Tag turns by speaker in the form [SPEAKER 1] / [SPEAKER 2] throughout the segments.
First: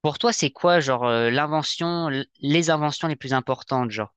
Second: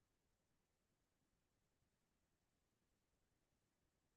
[SPEAKER 1] Pour toi, c'est quoi, genre, l'invention, les inventions les plus importantes, genre?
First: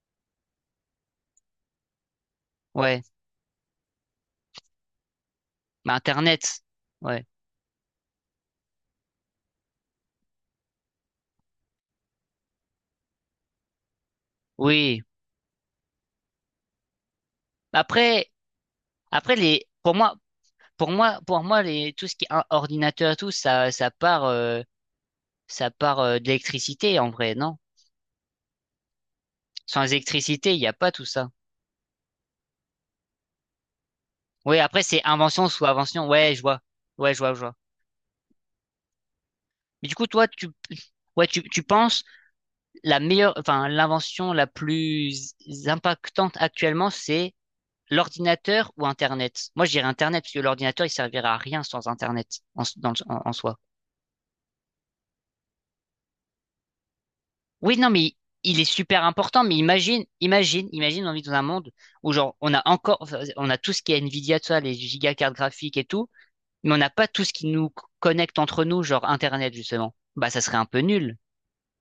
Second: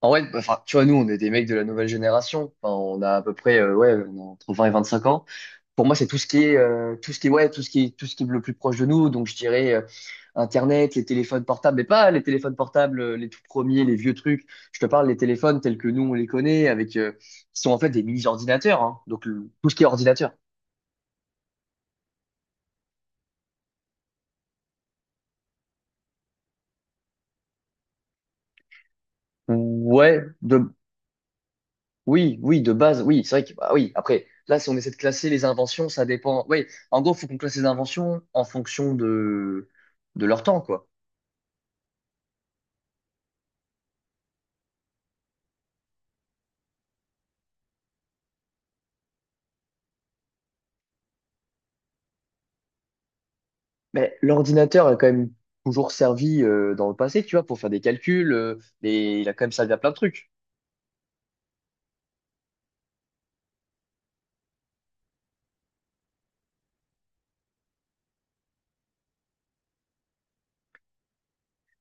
[SPEAKER 2] En vrai, bah, enfin, tu vois, nous, on est des mecs de la nouvelle génération. Enfin,
[SPEAKER 1] Ouais,
[SPEAKER 2] on a à peu près, ouais, on a entre 20 et 25 ans. Pour moi,
[SPEAKER 1] bah,
[SPEAKER 2] c'est
[SPEAKER 1] Internet.
[SPEAKER 2] tout ce
[SPEAKER 1] Ouais.
[SPEAKER 2] qui est, ouais, tout ce qui est le plus proche de nous. Donc, je dirais Internet, les téléphones portables, mais pas les téléphones portables, les tout premiers, les vieux trucs. Je te
[SPEAKER 1] Oui.
[SPEAKER 2] parle des téléphones tels que nous, on les connaît, avec, qui sont en fait des
[SPEAKER 1] Après,
[SPEAKER 2] mini-ordinateurs, hein. Donc,
[SPEAKER 1] après les,
[SPEAKER 2] tout ce qui est
[SPEAKER 1] pour moi,
[SPEAKER 2] ordinateur.
[SPEAKER 1] pour moi, pour moi, les, tout ce qui est ordinateur et tout, ça, ça part, de l'électricité, en vrai, non? Sans
[SPEAKER 2] Ouais.
[SPEAKER 1] électricité, il n'y a pas tout ça.
[SPEAKER 2] Oui, oui, de base, oui, c'est vrai que, bah oui, après, là,
[SPEAKER 1] Oui,
[SPEAKER 2] si on
[SPEAKER 1] après,
[SPEAKER 2] essaie de
[SPEAKER 1] c'est
[SPEAKER 2] classer les
[SPEAKER 1] invention sous
[SPEAKER 2] inventions, ça
[SPEAKER 1] invention. Ouais, je
[SPEAKER 2] dépend.
[SPEAKER 1] vois.
[SPEAKER 2] Oui, en
[SPEAKER 1] Ouais,
[SPEAKER 2] gros,
[SPEAKER 1] je
[SPEAKER 2] faut
[SPEAKER 1] vois,
[SPEAKER 2] qu'on
[SPEAKER 1] je
[SPEAKER 2] classe
[SPEAKER 1] vois.
[SPEAKER 2] les inventions en fonction de,
[SPEAKER 1] Mais du coup,
[SPEAKER 2] de
[SPEAKER 1] toi,
[SPEAKER 2] leur temps, quoi.
[SPEAKER 1] ouais, tu penses la meilleure, enfin, l'invention la plus impactante actuellement, c'est l'ordinateur ou Internet? Moi, je dirais Internet, parce que l'ordinateur, il servira à rien sans Internet en, s- dans le- en- en soi.
[SPEAKER 2] Mais l'ordinateur a quand même toujours servi dans le passé, tu vois, pour faire
[SPEAKER 1] Oui,
[SPEAKER 2] des
[SPEAKER 1] non, mais il,
[SPEAKER 2] calculs,
[SPEAKER 1] il est super
[SPEAKER 2] et il a
[SPEAKER 1] important,
[SPEAKER 2] quand même
[SPEAKER 1] mais
[SPEAKER 2] servi à plein de
[SPEAKER 1] imagine,
[SPEAKER 2] trucs.
[SPEAKER 1] imagine, imagine, on vit dans un monde où, genre, on a encore, enfin, on a tout ce qui est Nvidia, tout ça, les gigacartes graphiques et tout, mais on n'a pas tout ce qui nous connecte entre nous, genre Internet, justement. Bah, ça serait un peu nul.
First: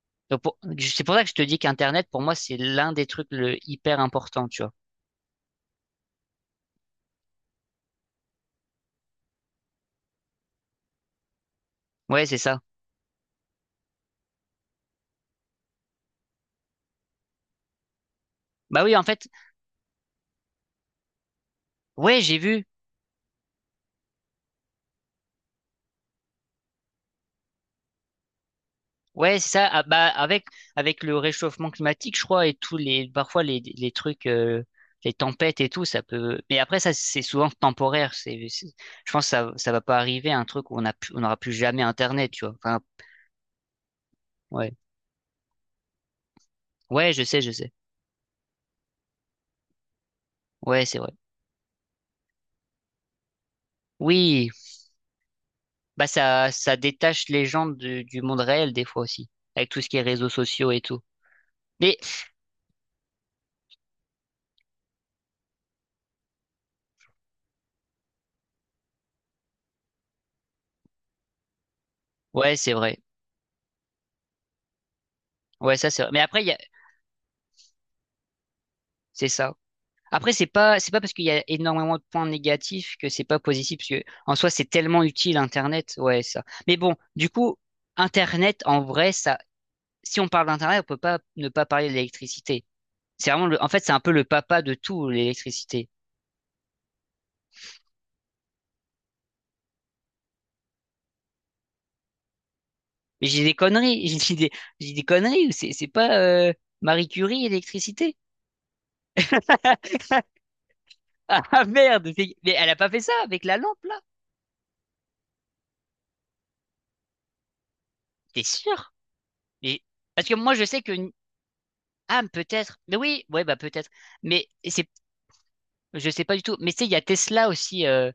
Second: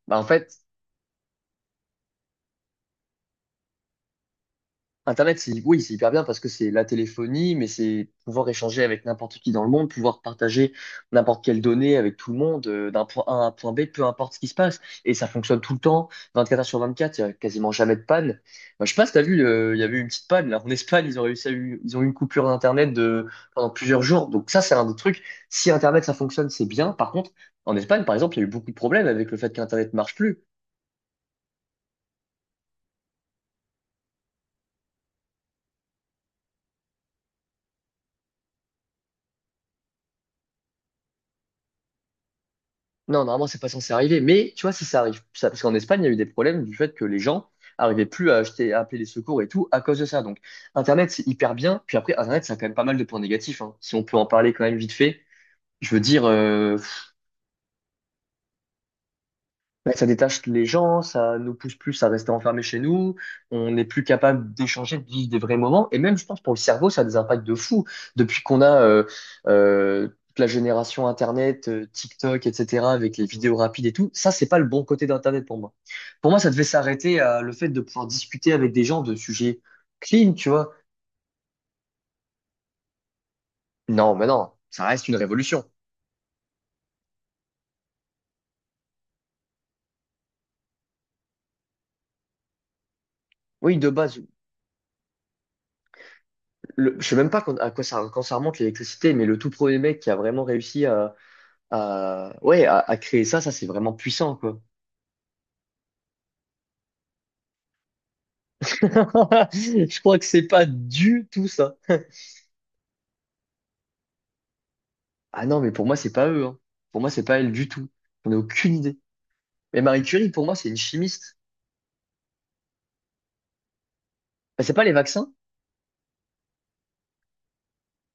[SPEAKER 2] Bah, en
[SPEAKER 1] Donc,
[SPEAKER 2] fait,
[SPEAKER 1] c'est pour ça que je te dis qu'Internet, pour moi, c'est l'un des trucs hyper important, tu vois.
[SPEAKER 2] Internet, c'est, oui, c'est hyper bien parce que c'est la téléphonie, mais c'est pouvoir échanger avec n'importe qui dans le monde, pouvoir partager n'importe quelle donnée avec
[SPEAKER 1] Ouais,
[SPEAKER 2] tout
[SPEAKER 1] c'est
[SPEAKER 2] le
[SPEAKER 1] ça.
[SPEAKER 2] monde, d'un point A à un point B, peu importe ce qui se passe. Et ça fonctionne tout le temps, 24 heures sur 24, il n'y a quasiment jamais de panne.
[SPEAKER 1] Bah
[SPEAKER 2] Bah, je
[SPEAKER 1] oui,
[SPEAKER 2] sais
[SPEAKER 1] en
[SPEAKER 2] pas si t'as
[SPEAKER 1] fait,
[SPEAKER 2] vu, il y avait eu une petite panne, là. En Espagne, ils ont réussi ils ont eu une
[SPEAKER 1] ouais, j'ai
[SPEAKER 2] coupure
[SPEAKER 1] vu.
[SPEAKER 2] d'Internet pendant plusieurs jours. Donc ça, c'est un des trucs. Si Internet, ça fonctionne, c'est bien. Par contre, en Espagne, par exemple, il y a eu beaucoup de problèmes avec le
[SPEAKER 1] Ouais, c'est
[SPEAKER 2] fait
[SPEAKER 1] ça. Ah,
[SPEAKER 2] qu'Internet
[SPEAKER 1] bah,
[SPEAKER 2] marche plus.
[SPEAKER 1] avec le réchauffement climatique, je crois, et tous les, parfois les trucs, les tempêtes et tout, ça peut. Mais après, ça, c'est souvent temporaire. Je pense que ça va pas arriver un truc où on n'aura plus jamais Internet, tu vois. Enfin,
[SPEAKER 2] Non, normalement, c'est pas censé arriver. Mais tu vois,
[SPEAKER 1] ouais.
[SPEAKER 2] si ça arrive, ça, parce qu'en Espagne, il y a eu des problèmes du fait que
[SPEAKER 1] Ouais,
[SPEAKER 2] les
[SPEAKER 1] je sais, je
[SPEAKER 2] gens
[SPEAKER 1] sais.
[SPEAKER 2] arrivaient plus à acheter, à appeler les secours et tout à cause de ça. Donc,
[SPEAKER 1] Ouais, c'est vrai.
[SPEAKER 2] Internet, c'est hyper bien. Puis après, Internet, ça a quand même pas mal de points négatifs, hein. Si on peut en
[SPEAKER 1] Oui.
[SPEAKER 2] parler quand même vite fait, je veux
[SPEAKER 1] Bah,
[SPEAKER 2] dire,
[SPEAKER 1] ça détache les gens du monde réel, des fois aussi. Avec tout ce
[SPEAKER 2] ouais,
[SPEAKER 1] qui est
[SPEAKER 2] ça
[SPEAKER 1] réseaux
[SPEAKER 2] détache les
[SPEAKER 1] sociaux et tout.
[SPEAKER 2] gens, ça nous pousse
[SPEAKER 1] Mais,
[SPEAKER 2] plus à rester enfermés chez nous, on n'est plus capable d'échanger, de vivre des vrais moments. Et même, je pense, pour le cerveau, ça a des impacts de fou. Depuis qu'on a toute la génération Internet, TikTok,
[SPEAKER 1] ouais, c'est
[SPEAKER 2] etc.,
[SPEAKER 1] vrai.
[SPEAKER 2] avec les vidéos rapides et tout, ça, c'est pas le bon côté d'Internet pour moi.
[SPEAKER 1] Ouais, ça, c'est vrai. Mais
[SPEAKER 2] Pour moi,
[SPEAKER 1] après, il y
[SPEAKER 2] ça
[SPEAKER 1] a,
[SPEAKER 2] devait s'arrêter à le fait de pouvoir discuter avec des gens de
[SPEAKER 1] c'est ça.
[SPEAKER 2] sujets
[SPEAKER 1] Après,
[SPEAKER 2] clean,
[SPEAKER 1] c'est
[SPEAKER 2] tu vois.
[SPEAKER 1] pas, c'est pas parce qu'il y a énormément de points négatifs que c'est pas positif, parce que
[SPEAKER 2] Non, mais
[SPEAKER 1] en soi,
[SPEAKER 2] non,
[SPEAKER 1] c'est
[SPEAKER 2] ça
[SPEAKER 1] tellement
[SPEAKER 2] reste une
[SPEAKER 1] utile
[SPEAKER 2] révolution.
[SPEAKER 1] Internet, ouais, ça. Mais bon, du coup, Internet, en vrai, ça, si on parle d'Internet, on peut pas ne pas parler de l'électricité. C'est vraiment en
[SPEAKER 2] Oui,
[SPEAKER 1] fait,
[SPEAKER 2] de
[SPEAKER 1] c'est un peu
[SPEAKER 2] base,
[SPEAKER 1] le papa de tout, l'électricité.
[SPEAKER 2] je sais même pas à quoi ça, quand ça remonte l'électricité, mais le tout premier mec qui a vraiment réussi à ouais, à créer
[SPEAKER 1] Mais
[SPEAKER 2] ça,
[SPEAKER 1] j'ai
[SPEAKER 2] ça
[SPEAKER 1] des
[SPEAKER 2] c'est vraiment
[SPEAKER 1] conneries,
[SPEAKER 2] puissant, quoi.
[SPEAKER 1] j'ai des conneries, ou c'est pas, Marie Curie, l'électricité.
[SPEAKER 2] Je crois que c'est pas du tout
[SPEAKER 1] Ah
[SPEAKER 2] ça.
[SPEAKER 1] merde, mais elle a pas fait ça avec la lampe, là?
[SPEAKER 2] Ah non, mais pour moi, c'est pas eux, hein. Pour moi, c'est pas elle du tout. On n'a
[SPEAKER 1] T'es
[SPEAKER 2] aucune
[SPEAKER 1] sûr?
[SPEAKER 2] idée.
[SPEAKER 1] Mais,
[SPEAKER 2] Mais Marie
[SPEAKER 1] parce
[SPEAKER 2] Curie,
[SPEAKER 1] que
[SPEAKER 2] pour
[SPEAKER 1] moi,
[SPEAKER 2] moi,
[SPEAKER 1] je
[SPEAKER 2] c'est une
[SPEAKER 1] sais que,
[SPEAKER 2] chimiste.
[SPEAKER 1] ah, peut-être, mais oui, ouais, bah, peut-être. Mais
[SPEAKER 2] Bah, c'est pas
[SPEAKER 1] c'est
[SPEAKER 2] les vaccins?
[SPEAKER 1] Je sais pas du tout. Mais tu sais, il y a Tesla aussi,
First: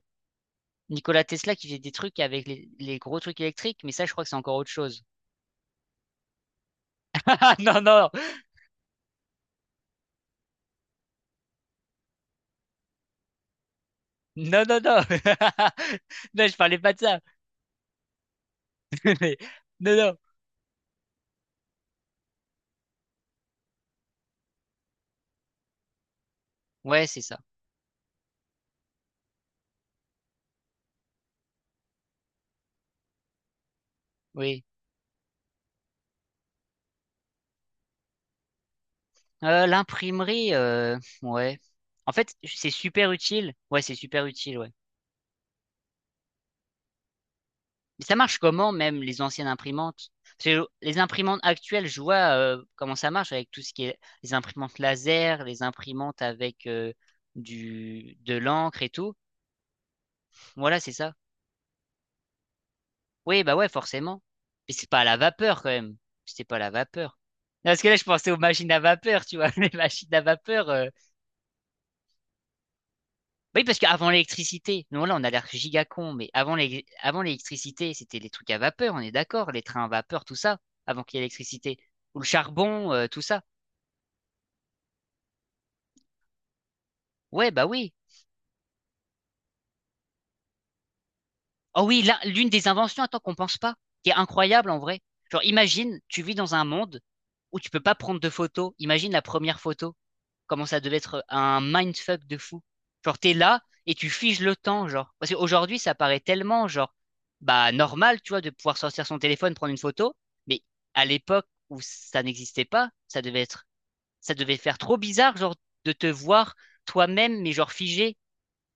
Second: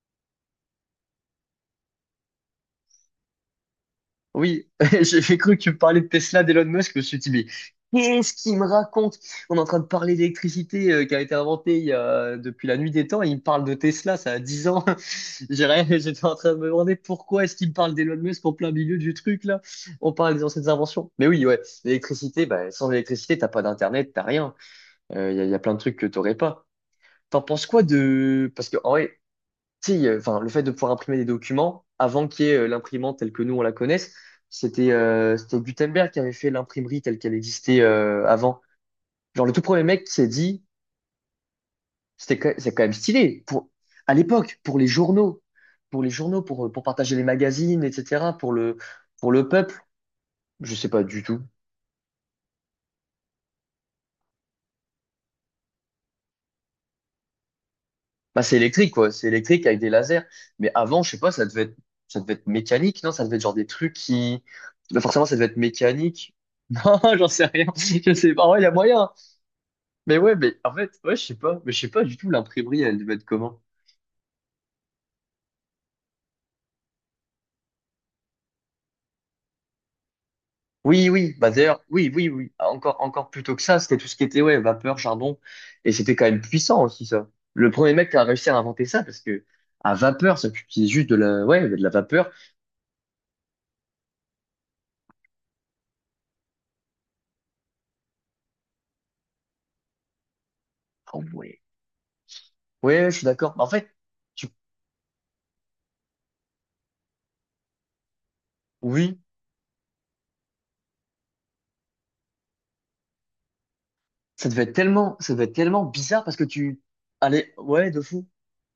[SPEAKER 1] Nikola Tesla qui faisait des trucs avec les gros trucs électriques, mais ça, je crois que c'est encore
[SPEAKER 2] Oui,
[SPEAKER 1] autre chose.
[SPEAKER 2] j'ai cru que tu me parlais de Tesla, d'Elon Musk. Je me suis dit, mais
[SPEAKER 1] Non, non,
[SPEAKER 2] qu'est-ce qu'il me raconte? On est en train de parler d'électricité qui a été inventée depuis la nuit des temps et il me parle de Tesla, ça a
[SPEAKER 1] non,
[SPEAKER 2] 10
[SPEAKER 1] non,
[SPEAKER 2] ans.
[SPEAKER 1] non.
[SPEAKER 2] J'ai rien- J'étais en
[SPEAKER 1] Non,
[SPEAKER 2] train
[SPEAKER 1] je
[SPEAKER 2] de me
[SPEAKER 1] parlais pas
[SPEAKER 2] demander
[SPEAKER 1] de ça.
[SPEAKER 2] pourquoi est-ce qu'il me parle d'Elon Musk en plein milieu du
[SPEAKER 1] Mais-
[SPEAKER 2] truc là.
[SPEAKER 1] Non,
[SPEAKER 2] On
[SPEAKER 1] non.
[SPEAKER 2] parle des anciennes inventions. Mais oui, ouais, l'électricité, bah, sans l'électricité, t'as pas d'internet, t'as rien. Il y a plein de trucs que t'aurais pas.
[SPEAKER 1] Ouais, c'est ça.
[SPEAKER 2] T'en penses quoi de. Parce que en vrai, si, sais, enfin, le fait de pouvoir imprimer des documents avant qu'il y ait l'imprimante telle que nous on la connaisse,
[SPEAKER 1] Oui.
[SPEAKER 2] c'était Gutenberg qui avait fait l'imprimerie telle qu'elle existait avant. Genre le tout
[SPEAKER 1] Euh,
[SPEAKER 2] premier mec qui s'est
[SPEAKER 1] l'imprimerie,
[SPEAKER 2] dit,
[SPEAKER 1] ouais. En fait, c'est
[SPEAKER 2] c'est quand même
[SPEAKER 1] super
[SPEAKER 2] stylé
[SPEAKER 1] utile.
[SPEAKER 2] pour
[SPEAKER 1] Ouais, c'est
[SPEAKER 2] à
[SPEAKER 1] super utile,
[SPEAKER 2] l'époque
[SPEAKER 1] ouais.
[SPEAKER 2] pour les journaux, pour partager les magazines,
[SPEAKER 1] Mais ça
[SPEAKER 2] etc.
[SPEAKER 1] marche
[SPEAKER 2] pour
[SPEAKER 1] comment
[SPEAKER 2] le
[SPEAKER 1] même les
[SPEAKER 2] pour
[SPEAKER 1] anciennes
[SPEAKER 2] le peuple.
[SPEAKER 1] imprimantes? Parce que
[SPEAKER 2] Je sais
[SPEAKER 1] les
[SPEAKER 2] pas du
[SPEAKER 1] imprimantes
[SPEAKER 2] tout.
[SPEAKER 1] actuelles, je vois comment ça marche avec tout ce qui est les imprimantes laser, les imprimantes avec du de
[SPEAKER 2] Bah, c'est
[SPEAKER 1] l'encre et
[SPEAKER 2] électrique, quoi.
[SPEAKER 1] tout.
[SPEAKER 2] C'est électrique avec des lasers. Mais
[SPEAKER 1] Voilà, c'est
[SPEAKER 2] avant, je
[SPEAKER 1] ça.
[SPEAKER 2] sais pas, ça devait être mécanique, non? Ça devait
[SPEAKER 1] Oui,
[SPEAKER 2] être genre
[SPEAKER 1] bah
[SPEAKER 2] des
[SPEAKER 1] ouais,
[SPEAKER 2] trucs
[SPEAKER 1] forcément.
[SPEAKER 2] qui.
[SPEAKER 1] Mais c'est pas
[SPEAKER 2] Bah,
[SPEAKER 1] à la
[SPEAKER 2] forcément, ça devait être
[SPEAKER 1] vapeur quand même.
[SPEAKER 2] mécanique.
[SPEAKER 1] C'était pas à la
[SPEAKER 2] Non,
[SPEAKER 1] vapeur.
[SPEAKER 2] j'en sais rien.
[SPEAKER 1] Non, parce que là, je
[SPEAKER 2] Je
[SPEAKER 1] pensais
[SPEAKER 2] sais
[SPEAKER 1] aux
[SPEAKER 2] pas. Ouais, il y
[SPEAKER 1] machines
[SPEAKER 2] a
[SPEAKER 1] à
[SPEAKER 2] moyen, hein.
[SPEAKER 1] vapeur, tu vois. Les machines
[SPEAKER 2] Mais
[SPEAKER 1] à
[SPEAKER 2] ouais, mais
[SPEAKER 1] vapeur.
[SPEAKER 2] en fait, ouais, je sais pas. Mais je sais pas du tout, l'imprimerie, elle devait être comment?
[SPEAKER 1] Oui, parce qu'avant l'électricité, nous là on a l'air giga con, mais avant l'électricité, c'était les trucs à vapeur, on est d'accord, les trains à vapeur, tout ça, avant
[SPEAKER 2] Oui,
[SPEAKER 1] qu'il y ait
[SPEAKER 2] oui. Bah,
[SPEAKER 1] l'électricité.
[SPEAKER 2] d'ailleurs, oui,
[SPEAKER 1] Ou le
[SPEAKER 2] oui, oui.
[SPEAKER 1] charbon,
[SPEAKER 2] Encore,
[SPEAKER 1] tout
[SPEAKER 2] encore
[SPEAKER 1] ça.
[SPEAKER 2] plus tôt que ça, c'était tout ce qui était, ouais, vapeur, charbon. Et c'était quand même puissant aussi, ça.
[SPEAKER 1] Ouais, bah
[SPEAKER 2] Le
[SPEAKER 1] oui.
[SPEAKER 2] premier mec qui a réussi à inventer ça, parce que à vapeur, ça utilisait juste ouais, de
[SPEAKER 1] Oh
[SPEAKER 2] la
[SPEAKER 1] oui, là,
[SPEAKER 2] vapeur.
[SPEAKER 1] l'une des inventions, attends, qu'on pense pas, qui est incroyable en vrai. Genre, imagine, tu vis dans un monde où tu peux pas prendre de photos. Imagine la première photo. Comment ça devait
[SPEAKER 2] Ah
[SPEAKER 1] être
[SPEAKER 2] ouais.
[SPEAKER 1] un mindfuck de fou.
[SPEAKER 2] Ouais,
[SPEAKER 1] Genre,
[SPEAKER 2] je suis
[SPEAKER 1] t'es
[SPEAKER 2] d'accord.
[SPEAKER 1] là
[SPEAKER 2] En fait,
[SPEAKER 1] et tu figes
[SPEAKER 2] tu-
[SPEAKER 1] le temps, genre. Parce qu'aujourd'hui, ça paraît tellement, genre, bah, normal, tu vois, de pouvoir sortir
[SPEAKER 2] oui.
[SPEAKER 1] son téléphone, prendre une photo. Mais à l'époque où ça n'existait pas, ça devait être, ça
[SPEAKER 2] Ça
[SPEAKER 1] devait
[SPEAKER 2] devait être
[SPEAKER 1] faire trop
[SPEAKER 2] tellement, ça
[SPEAKER 1] bizarre,
[SPEAKER 2] devait être
[SPEAKER 1] genre,
[SPEAKER 2] tellement
[SPEAKER 1] de te
[SPEAKER 2] bizarre parce que
[SPEAKER 1] voir
[SPEAKER 2] tu
[SPEAKER 1] toi-même, mais
[SPEAKER 2] allez,
[SPEAKER 1] genre
[SPEAKER 2] ouais, de
[SPEAKER 1] figé.
[SPEAKER 2] fou.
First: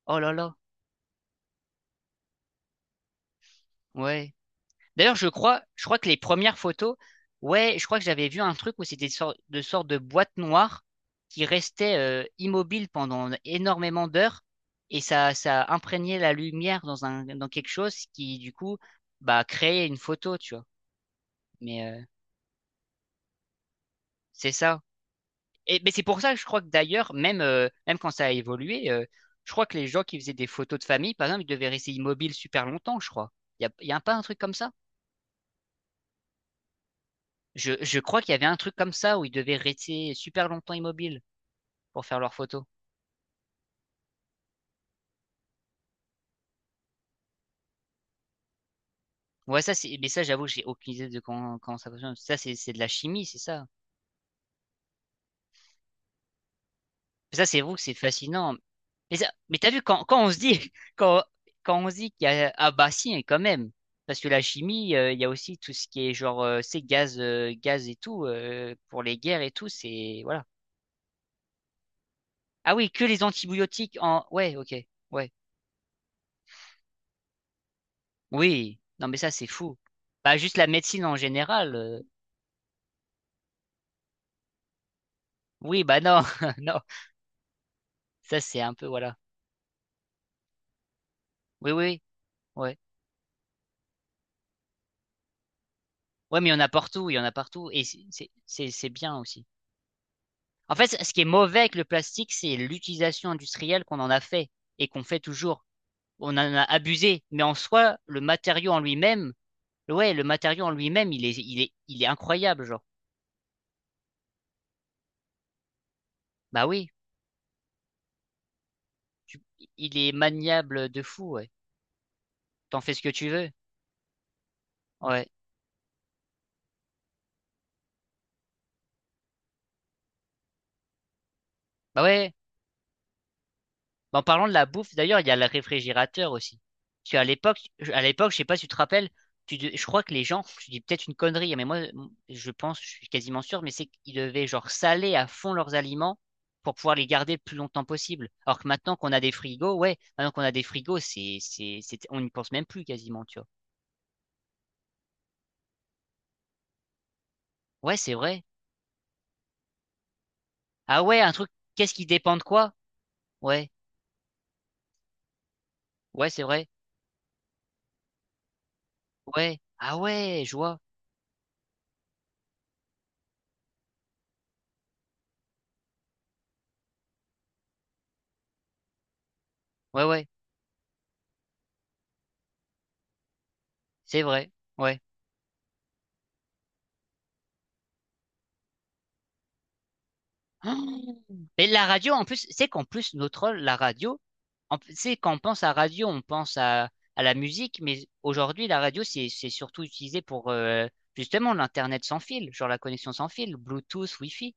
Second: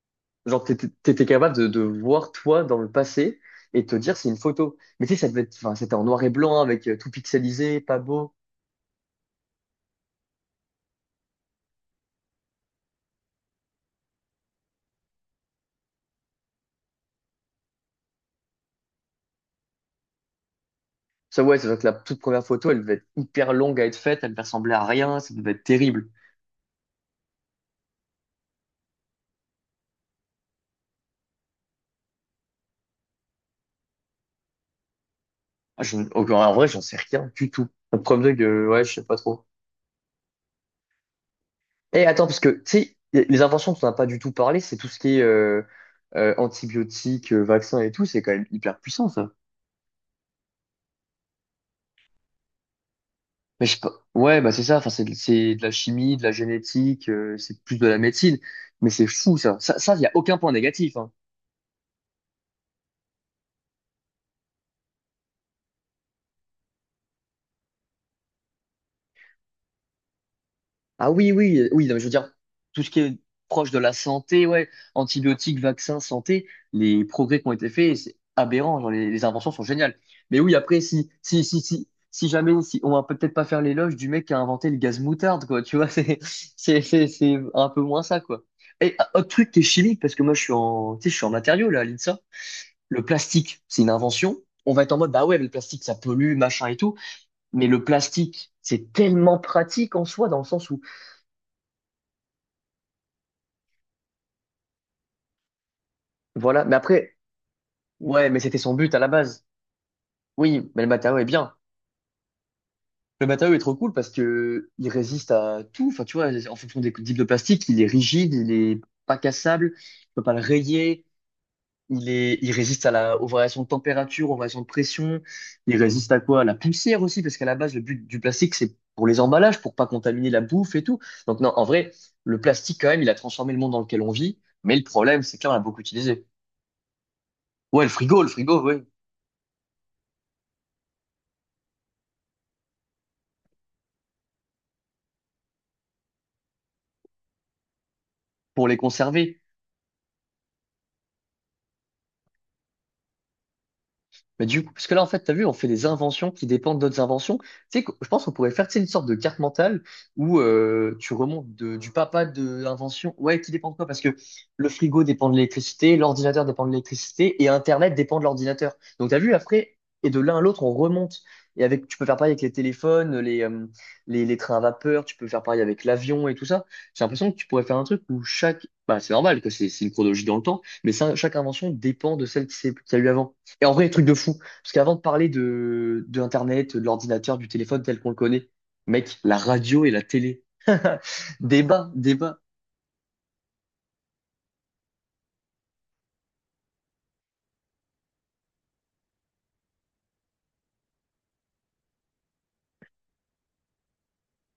[SPEAKER 1] Oh là là,
[SPEAKER 2] Genre, t'étais capable de voir toi dans le passé et te dire c'est
[SPEAKER 1] ouais.
[SPEAKER 2] une photo. Mais tu
[SPEAKER 1] D'ailleurs,
[SPEAKER 2] sais,
[SPEAKER 1] je
[SPEAKER 2] ça devait être,
[SPEAKER 1] crois,
[SPEAKER 2] enfin,
[SPEAKER 1] je
[SPEAKER 2] c'était
[SPEAKER 1] crois
[SPEAKER 2] en
[SPEAKER 1] que les
[SPEAKER 2] noir et
[SPEAKER 1] premières
[SPEAKER 2] blanc hein, avec
[SPEAKER 1] photos,
[SPEAKER 2] tout
[SPEAKER 1] ouais,
[SPEAKER 2] pixelisé,
[SPEAKER 1] je
[SPEAKER 2] pas
[SPEAKER 1] crois que j'avais
[SPEAKER 2] beau.
[SPEAKER 1] vu un truc où c'était de sortes de boîtes noires qui restaient immobiles pendant énormément d'heures et ça imprégnait la lumière dans un, dans quelque chose qui, du coup, bah, créait une photo, tu vois.
[SPEAKER 2] Ça, ouais, c'est vrai que
[SPEAKER 1] Mais
[SPEAKER 2] la
[SPEAKER 1] euh,
[SPEAKER 2] toute première photo, elle devait être hyper longue à être faite, elle ne
[SPEAKER 1] c'est
[SPEAKER 2] ressemblait
[SPEAKER 1] ça.
[SPEAKER 2] à rien, ça devait être
[SPEAKER 1] Et mais c'est
[SPEAKER 2] terrible.
[SPEAKER 1] pour ça que je crois que d'ailleurs, même quand ça a évolué, je crois que les gens qui faisaient des photos de famille, par exemple, ils devaient rester immobiles super longtemps, je crois. Il y a, y a pas un truc comme ça?
[SPEAKER 2] Ah, en vrai, j'en sais rien du tout.
[SPEAKER 1] Je
[SPEAKER 2] Le
[SPEAKER 1] crois qu'il y
[SPEAKER 2] problème, c'est
[SPEAKER 1] avait un
[SPEAKER 2] que,
[SPEAKER 1] truc
[SPEAKER 2] ouais,
[SPEAKER 1] comme
[SPEAKER 2] je sais pas
[SPEAKER 1] ça où ils
[SPEAKER 2] trop.
[SPEAKER 1] devaient rester super longtemps immobiles pour
[SPEAKER 2] Et
[SPEAKER 1] faire
[SPEAKER 2] attends,
[SPEAKER 1] leurs
[SPEAKER 2] parce que, tu
[SPEAKER 1] photos.
[SPEAKER 2] sais, les inventions dont on n'a pas du tout parlé, c'est tout ce qui est antibiotiques, vaccins et tout, c'est quand même hyper puissant.
[SPEAKER 1] Ouais, ça, c'est, mais ça, j'avoue, j'ai aucune idée de comment ça fonctionne. Ça, c'est de la chimie, c'est ça.
[SPEAKER 2] Mais je, pe- ouais, bah c'est ça. Enfin, c'est de la chimie, de la génétique,
[SPEAKER 1] Ça, c'est
[SPEAKER 2] c'est
[SPEAKER 1] vous,
[SPEAKER 2] plus de
[SPEAKER 1] c'est
[SPEAKER 2] la médecine.
[SPEAKER 1] fascinant.
[SPEAKER 2] Mais c'est
[SPEAKER 1] Mais ça,
[SPEAKER 2] fou
[SPEAKER 1] mais
[SPEAKER 2] ça.
[SPEAKER 1] t'as
[SPEAKER 2] Ça,
[SPEAKER 1] vu,
[SPEAKER 2] ça, il
[SPEAKER 1] quand,
[SPEAKER 2] y a
[SPEAKER 1] quand on se
[SPEAKER 2] aucun point
[SPEAKER 1] dit,
[SPEAKER 2] négatif, hein.
[SPEAKER 1] quand on se dit qu'il y a, ah bah si, hein, quand même. Parce que la chimie, il y a aussi tout ce qui est genre, c'est gaz et tout, pour les guerres et tout, c'est, voilà.
[SPEAKER 2] Ah oui, oui, oui, non, mais je veux dire,
[SPEAKER 1] Ah
[SPEAKER 2] tout
[SPEAKER 1] oui,
[SPEAKER 2] ce qui
[SPEAKER 1] que
[SPEAKER 2] est
[SPEAKER 1] les
[SPEAKER 2] proche de la
[SPEAKER 1] antibiotiques en,
[SPEAKER 2] santé,
[SPEAKER 1] ouais,
[SPEAKER 2] ouais,
[SPEAKER 1] ok, ouais.
[SPEAKER 2] antibiotiques, vaccins, santé, les progrès qui ont été faits, c'est
[SPEAKER 1] Oui,
[SPEAKER 2] aberrant. Genre,
[SPEAKER 1] non,
[SPEAKER 2] les,
[SPEAKER 1] mais
[SPEAKER 2] les
[SPEAKER 1] ça, c'est
[SPEAKER 2] inventions sont
[SPEAKER 1] fou.
[SPEAKER 2] géniales.
[SPEAKER 1] Bah,
[SPEAKER 2] Mais oui,
[SPEAKER 1] juste la
[SPEAKER 2] après,
[SPEAKER 1] médecine
[SPEAKER 2] si,
[SPEAKER 1] en
[SPEAKER 2] si, si,
[SPEAKER 1] général.
[SPEAKER 2] si, si jamais, si, on va peut-être pas faire l'éloge du mec qui a inventé le gaz moutarde, quoi. Tu
[SPEAKER 1] Oui,
[SPEAKER 2] vois,
[SPEAKER 1] bah
[SPEAKER 2] c'est,
[SPEAKER 1] non, non,
[SPEAKER 2] c'est, c'est, c'est un peu moins ça,
[SPEAKER 1] ça
[SPEAKER 2] quoi.
[SPEAKER 1] c'est un peu,
[SPEAKER 2] Et ah,
[SPEAKER 1] voilà.
[SPEAKER 2] autre truc qui est chimique, parce que moi, tu sais, je suis en matériaux
[SPEAKER 1] Oui, oui,
[SPEAKER 2] là, à
[SPEAKER 1] oui,
[SPEAKER 2] l'INSA.
[SPEAKER 1] ouais.
[SPEAKER 2] Le plastique, c'est une invention. On va être en mode, bah ouais, mais le plastique, ça pollue,
[SPEAKER 1] Ouais, mais il y en
[SPEAKER 2] machin
[SPEAKER 1] a
[SPEAKER 2] et tout.
[SPEAKER 1] partout, il y en a
[SPEAKER 2] Mais
[SPEAKER 1] partout,
[SPEAKER 2] le
[SPEAKER 1] et c'est c'est-
[SPEAKER 2] plastique,
[SPEAKER 1] c'est- c'est
[SPEAKER 2] c'est
[SPEAKER 1] bien
[SPEAKER 2] tellement
[SPEAKER 1] aussi.
[SPEAKER 2] pratique en soi, dans le sens
[SPEAKER 1] En
[SPEAKER 2] où,
[SPEAKER 1] fait, ce qui est mauvais avec le plastique, c'est l'utilisation industrielle qu'on en a fait, et qu'on fait toujours. On en a
[SPEAKER 2] voilà. Mais après,
[SPEAKER 1] abusé, mais en soi, le
[SPEAKER 2] ouais, mais c'était
[SPEAKER 1] matériau
[SPEAKER 2] son
[SPEAKER 1] en
[SPEAKER 2] but à la
[SPEAKER 1] lui-même,
[SPEAKER 2] base.
[SPEAKER 1] ouais, le matériau en
[SPEAKER 2] Oui, mais le
[SPEAKER 1] lui-même,
[SPEAKER 2] matériau
[SPEAKER 1] il
[SPEAKER 2] est
[SPEAKER 1] est,
[SPEAKER 2] bien.
[SPEAKER 1] il est, il est incroyable, genre.
[SPEAKER 2] Le matériau est trop cool parce que il résiste à tout. Enfin, tu vois, en
[SPEAKER 1] Bah
[SPEAKER 2] fonction
[SPEAKER 1] oui,
[SPEAKER 2] des types de plastique, il est rigide, il est pas
[SPEAKER 1] tu-
[SPEAKER 2] cassable,
[SPEAKER 1] il
[SPEAKER 2] tu
[SPEAKER 1] est
[SPEAKER 2] peux pas le
[SPEAKER 1] maniable de
[SPEAKER 2] rayer.
[SPEAKER 1] fou, ouais.
[SPEAKER 2] Il
[SPEAKER 1] T'en
[SPEAKER 2] résiste
[SPEAKER 1] fais ce que
[SPEAKER 2] aux
[SPEAKER 1] tu veux,
[SPEAKER 2] variations de température, aux variations de pression.
[SPEAKER 1] ouais.
[SPEAKER 2] Il résiste à quoi? À la poussière aussi, parce qu'à la base, le but du plastique, c'est pour les emballages, pour pas contaminer la bouffe et tout. Donc non, en vrai,
[SPEAKER 1] Bah ouais.
[SPEAKER 2] le plastique, quand même, il a transformé le monde dans lequel on
[SPEAKER 1] Mais en
[SPEAKER 2] vit.
[SPEAKER 1] parlant de la
[SPEAKER 2] Mais le
[SPEAKER 1] bouffe, d'ailleurs,
[SPEAKER 2] problème,
[SPEAKER 1] il y a
[SPEAKER 2] c'est que
[SPEAKER 1] le
[SPEAKER 2] là, on l'a beaucoup utilisé.
[SPEAKER 1] réfrigérateur aussi. Parce qu'à l'époque,
[SPEAKER 2] Ouais, le
[SPEAKER 1] à
[SPEAKER 2] frigo, le
[SPEAKER 1] l'époque, je sais pas si
[SPEAKER 2] frigo,
[SPEAKER 1] tu te
[SPEAKER 2] ouais,
[SPEAKER 1] rappelles, je crois que les gens, je dis peut-être une connerie, mais moi, je pense, je suis quasiment sûr, mais c'est qu'ils devaient genre saler à fond leurs aliments pour pouvoir les garder le plus longtemps possible. Alors que
[SPEAKER 2] pour les
[SPEAKER 1] maintenant qu'on a des
[SPEAKER 2] conserver.
[SPEAKER 1] frigos, ouais, maintenant qu'on a des frigos, on n'y pense même plus quasiment, tu vois.
[SPEAKER 2] Mais du coup, parce que là, en fait, t'as vu, on fait des inventions qui dépendent d'autres inventions. Tu sais,
[SPEAKER 1] Ouais,
[SPEAKER 2] je
[SPEAKER 1] c'est
[SPEAKER 2] pense qu'on
[SPEAKER 1] vrai.
[SPEAKER 2] pourrait faire, tu sais, une sorte de carte mentale où
[SPEAKER 1] Ah
[SPEAKER 2] tu
[SPEAKER 1] ouais, un truc,
[SPEAKER 2] remontes du
[SPEAKER 1] qu'est-ce qui
[SPEAKER 2] papa
[SPEAKER 1] dépend de
[SPEAKER 2] de
[SPEAKER 1] quoi?
[SPEAKER 2] l'invention. Ouais, qui
[SPEAKER 1] Ouais,
[SPEAKER 2] dépend de quoi? Parce que le frigo dépend de l'électricité,
[SPEAKER 1] ouais, c'est
[SPEAKER 2] l'ordinateur dépend
[SPEAKER 1] vrai.
[SPEAKER 2] de l'électricité et Internet dépend de l'ordinateur. Donc, t'as vu,
[SPEAKER 1] Ouais.
[SPEAKER 2] après,
[SPEAKER 1] Ah
[SPEAKER 2] et de l'un à
[SPEAKER 1] ouais, je
[SPEAKER 2] l'autre, on
[SPEAKER 1] vois.
[SPEAKER 2] remonte. Et avec, tu peux faire pareil avec les téléphones, les trains à vapeur, tu peux faire pareil avec l'avion et tout ça. J'ai l'impression que tu pourrais faire un truc où chaque, bah, c'est normal que c'est une
[SPEAKER 1] Ouais,
[SPEAKER 2] chronologie
[SPEAKER 1] ouais,
[SPEAKER 2] dans le temps, mais ça, chaque invention dépend de celle qui qu'il y a eu avant. Et en vrai, truc de
[SPEAKER 1] c'est
[SPEAKER 2] fou.
[SPEAKER 1] vrai.
[SPEAKER 2] Parce qu'avant
[SPEAKER 1] Ouais.
[SPEAKER 2] de parler de, Internet, de l'ordinateur, du téléphone tel qu'on le connaît, mec, la radio et la télé.
[SPEAKER 1] Mais la
[SPEAKER 2] Débat,
[SPEAKER 1] radio, en
[SPEAKER 2] débat.
[SPEAKER 1] plus, c'est qu'en plus, notre rôle, la radio, en plus, c'est quand on pense à radio, on pense à la musique, mais aujourd'hui, la radio, c'est surtout utilisé pour justement l'Internet sans fil, genre la connexion sans fil, Bluetooth, Wi-Fi.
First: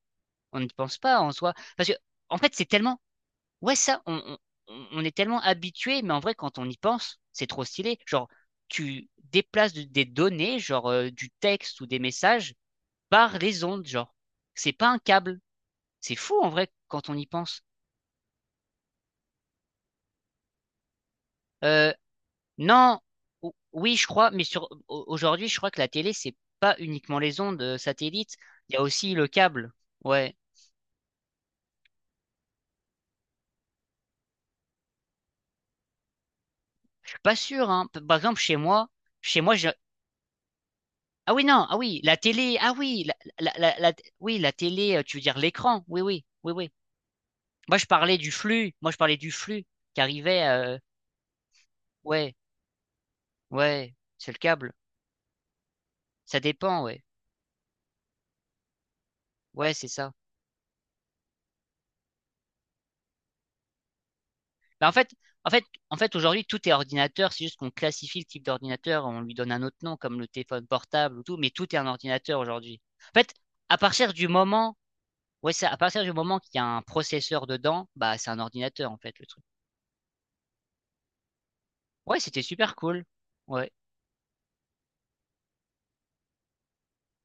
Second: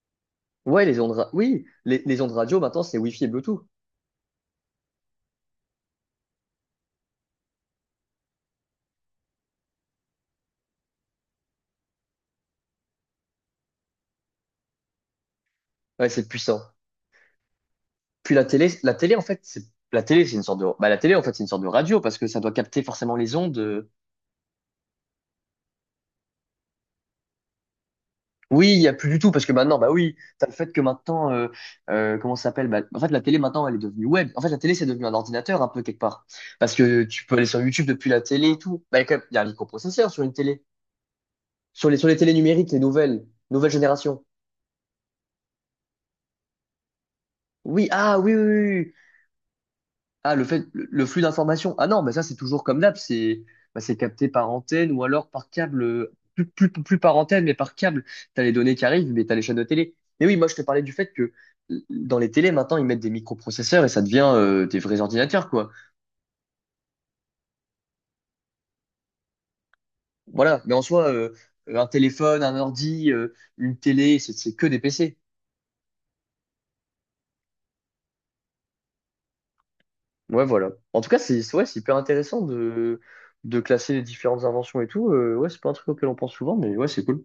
[SPEAKER 1] On ne
[SPEAKER 2] Ouais,
[SPEAKER 1] pense
[SPEAKER 2] les ondes,
[SPEAKER 1] pas en soi.
[SPEAKER 2] oui,
[SPEAKER 1] Parce que,
[SPEAKER 2] les ondes
[SPEAKER 1] en fait,
[SPEAKER 2] radio,
[SPEAKER 1] c'est
[SPEAKER 2] maintenant, c'est
[SPEAKER 1] tellement.
[SPEAKER 2] Wi-Fi et Bluetooth.
[SPEAKER 1] Ouais, ça, on est tellement habitué, mais en vrai, quand on y pense, c'est trop stylé. Genre, tu déplaces des données, genre du texte ou des messages, par les ondes, genre. C'est pas un câble.
[SPEAKER 2] Ouais,
[SPEAKER 1] C'est
[SPEAKER 2] c'est
[SPEAKER 1] fou, en
[SPEAKER 2] puissant.
[SPEAKER 1] vrai, quand on y pense.
[SPEAKER 2] Puis la télé, en fait, c'est, la télé, c'est une sorte de, bah, la télé, en fait, c'est une sorte de
[SPEAKER 1] Euh,
[SPEAKER 2] radio parce que ça doit capter
[SPEAKER 1] Non,
[SPEAKER 2] forcément les ondes,
[SPEAKER 1] oui, je crois, mais sur aujourd'hui, je crois que la télé, c'est pas uniquement les ondes satellites, il
[SPEAKER 2] oui,
[SPEAKER 1] y a
[SPEAKER 2] il y a plus
[SPEAKER 1] aussi
[SPEAKER 2] du
[SPEAKER 1] le
[SPEAKER 2] tout parce que
[SPEAKER 1] câble.
[SPEAKER 2] maintenant, bah oui,
[SPEAKER 1] Ouais,
[SPEAKER 2] t'as le fait que maintenant, comment ça s'appelle? Bah, en fait, la télé maintenant, elle est devenue web. En fait, la télé, c'est devenu un ordinateur un peu quelque part parce que
[SPEAKER 1] je suis
[SPEAKER 2] tu
[SPEAKER 1] pas
[SPEAKER 2] peux aller sur
[SPEAKER 1] sûr, hein.
[SPEAKER 2] YouTube depuis
[SPEAKER 1] Par
[SPEAKER 2] la
[SPEAKER 1] exemple,
[SPEAKER 2] télé
[SPEAKER 1] chez
[SPEAKER 2] et tout.
[SPEAKER 1] moi,
[SPEAKER 2] Bah, il y a quand même, il y
[SPEAKER 1] chez
[SPEAKER 2] a un
[SPEAKER 1] moi, j'ai...
[SPEAKER 2] microprocesseur sur une télé,
[SPEAKER 1] Ah oui, non, ah
[SPEAKER 2] sur les
[SPEAKER 1] oui,
[SPEAKER 2] sur
[SPEAKER 1] la
[SPEAKER 2] les télés
[SPEAKER 1] télé,
[SPEAKER 2] numériques,
[SPEAKER 1] ah oui, la,
[SPEAKER 2] nouvelle
[SPEAKER 1] la, la-
[SPEAKER 2] génération.
[SPEAKER 1] oui, la télé, tu veux dire l'écran, oui, oui, oui, oui. Moi, je
[SPEAKER 2] Oui,
[SPEAKER 1] parlais
[SPEAKER 2] ah
[SPEAKER 1] du
[SPEAKER 2] oui, oui,
[SPEAKER 1] flux,
[SPEAKER 2] oui, oui.
[SPEAKER 1] qui
[SPEAKER 2] Ah, le
[SPEAKER 1] arrivait,
[SPEAKER 2] fait, le flux d'informations. Ah non, mais ça,
[SPEAKER 1] ouais,
[SPEAKER 2] c'est toujours comme d'hab, c'est bah,
[SPEAKER 1] ouais,
[SPEAKER 2] c'est capté
[SPEAKER 1] c'est le
[SPEAKER 2] par
[SPEAKER 1] câble,
[SPEAKER 2] antenne ou alors par câble,
[SPEAKER 1] ça
[SPEAKER 2] plus, plus,
[SPEAKER 1] dépend,
[SPEAKER 2] plus
[SPEAKER 1] ouais,
[SPEAKER 2] par antenne, mais par câble. T'as les données qui arrivent, mais t'as les chaînes de
[SPEAKER 1] ouais, c'est
[SPEAKER 2] télé.
[SPEAKER 1] ça.
[SPEAKER 2] Mais oui, moi, je te parlais du fait que dans les télés, maintenant, ils mettent des microprocesseurs et ça devient des
[SPEAKER 1] Bah,
[SPEAKER 2] vrais
[SPEAKER 1] en
[SPEAKER 2] ordinateurs,
[SPEAKER 1] fait,
[SPEAKER 2] quoi.
[SPEAKER 1] en fait, aujourd'hui, tout est ordinateur. C'est juste qu'on classifie le type d'ordinateur, on lui donne un autre nom, comme le
[SPEAKER 2] Voilà,
[SPEAKER 1] téléphone
[SPEAKER 2] mais en soi,
[SPEAKER 1] portable ou tout, mais tout est un
[SPEAKER 2] un
[SPEAKER 1] ordinateur
[SPEAKER 2] téléphone, un
[SPEAKER 1] aujourd'hui.
[SPEAKER 2] ordi,
[SPEAKER 1] En fait, à
[SPEAKER 2] une
[SPEAKER 1] partir
[SPEAKER 2] télé,
[SPEAKER 1] du
[SPEAKER 2] c'est que
[SPEAKER 1] moment,
[SPEAKER 2] des PC.
[SPEAKER 1] ouais, c'est à partir du moment qu'il y a un processeur dedans, bah, c'est un ordinateur, en fait, le truc.
[SPEAKER 2] Ouais, voilà. En tout cas, c'est ouais, c'est hyper
[SPEAKER 1] Ouais, c'était
[SPEAKER 2] intéressant
[SPEAKER 1] super
[SPEAKER 2] de,
[SPEAKER 1] cool. Ouais.
[SPEAKER 2] classer les différentes inventions et tout. Ouais, c'est pas un truc auquel on pense souvent, mais ouais, c'est cool.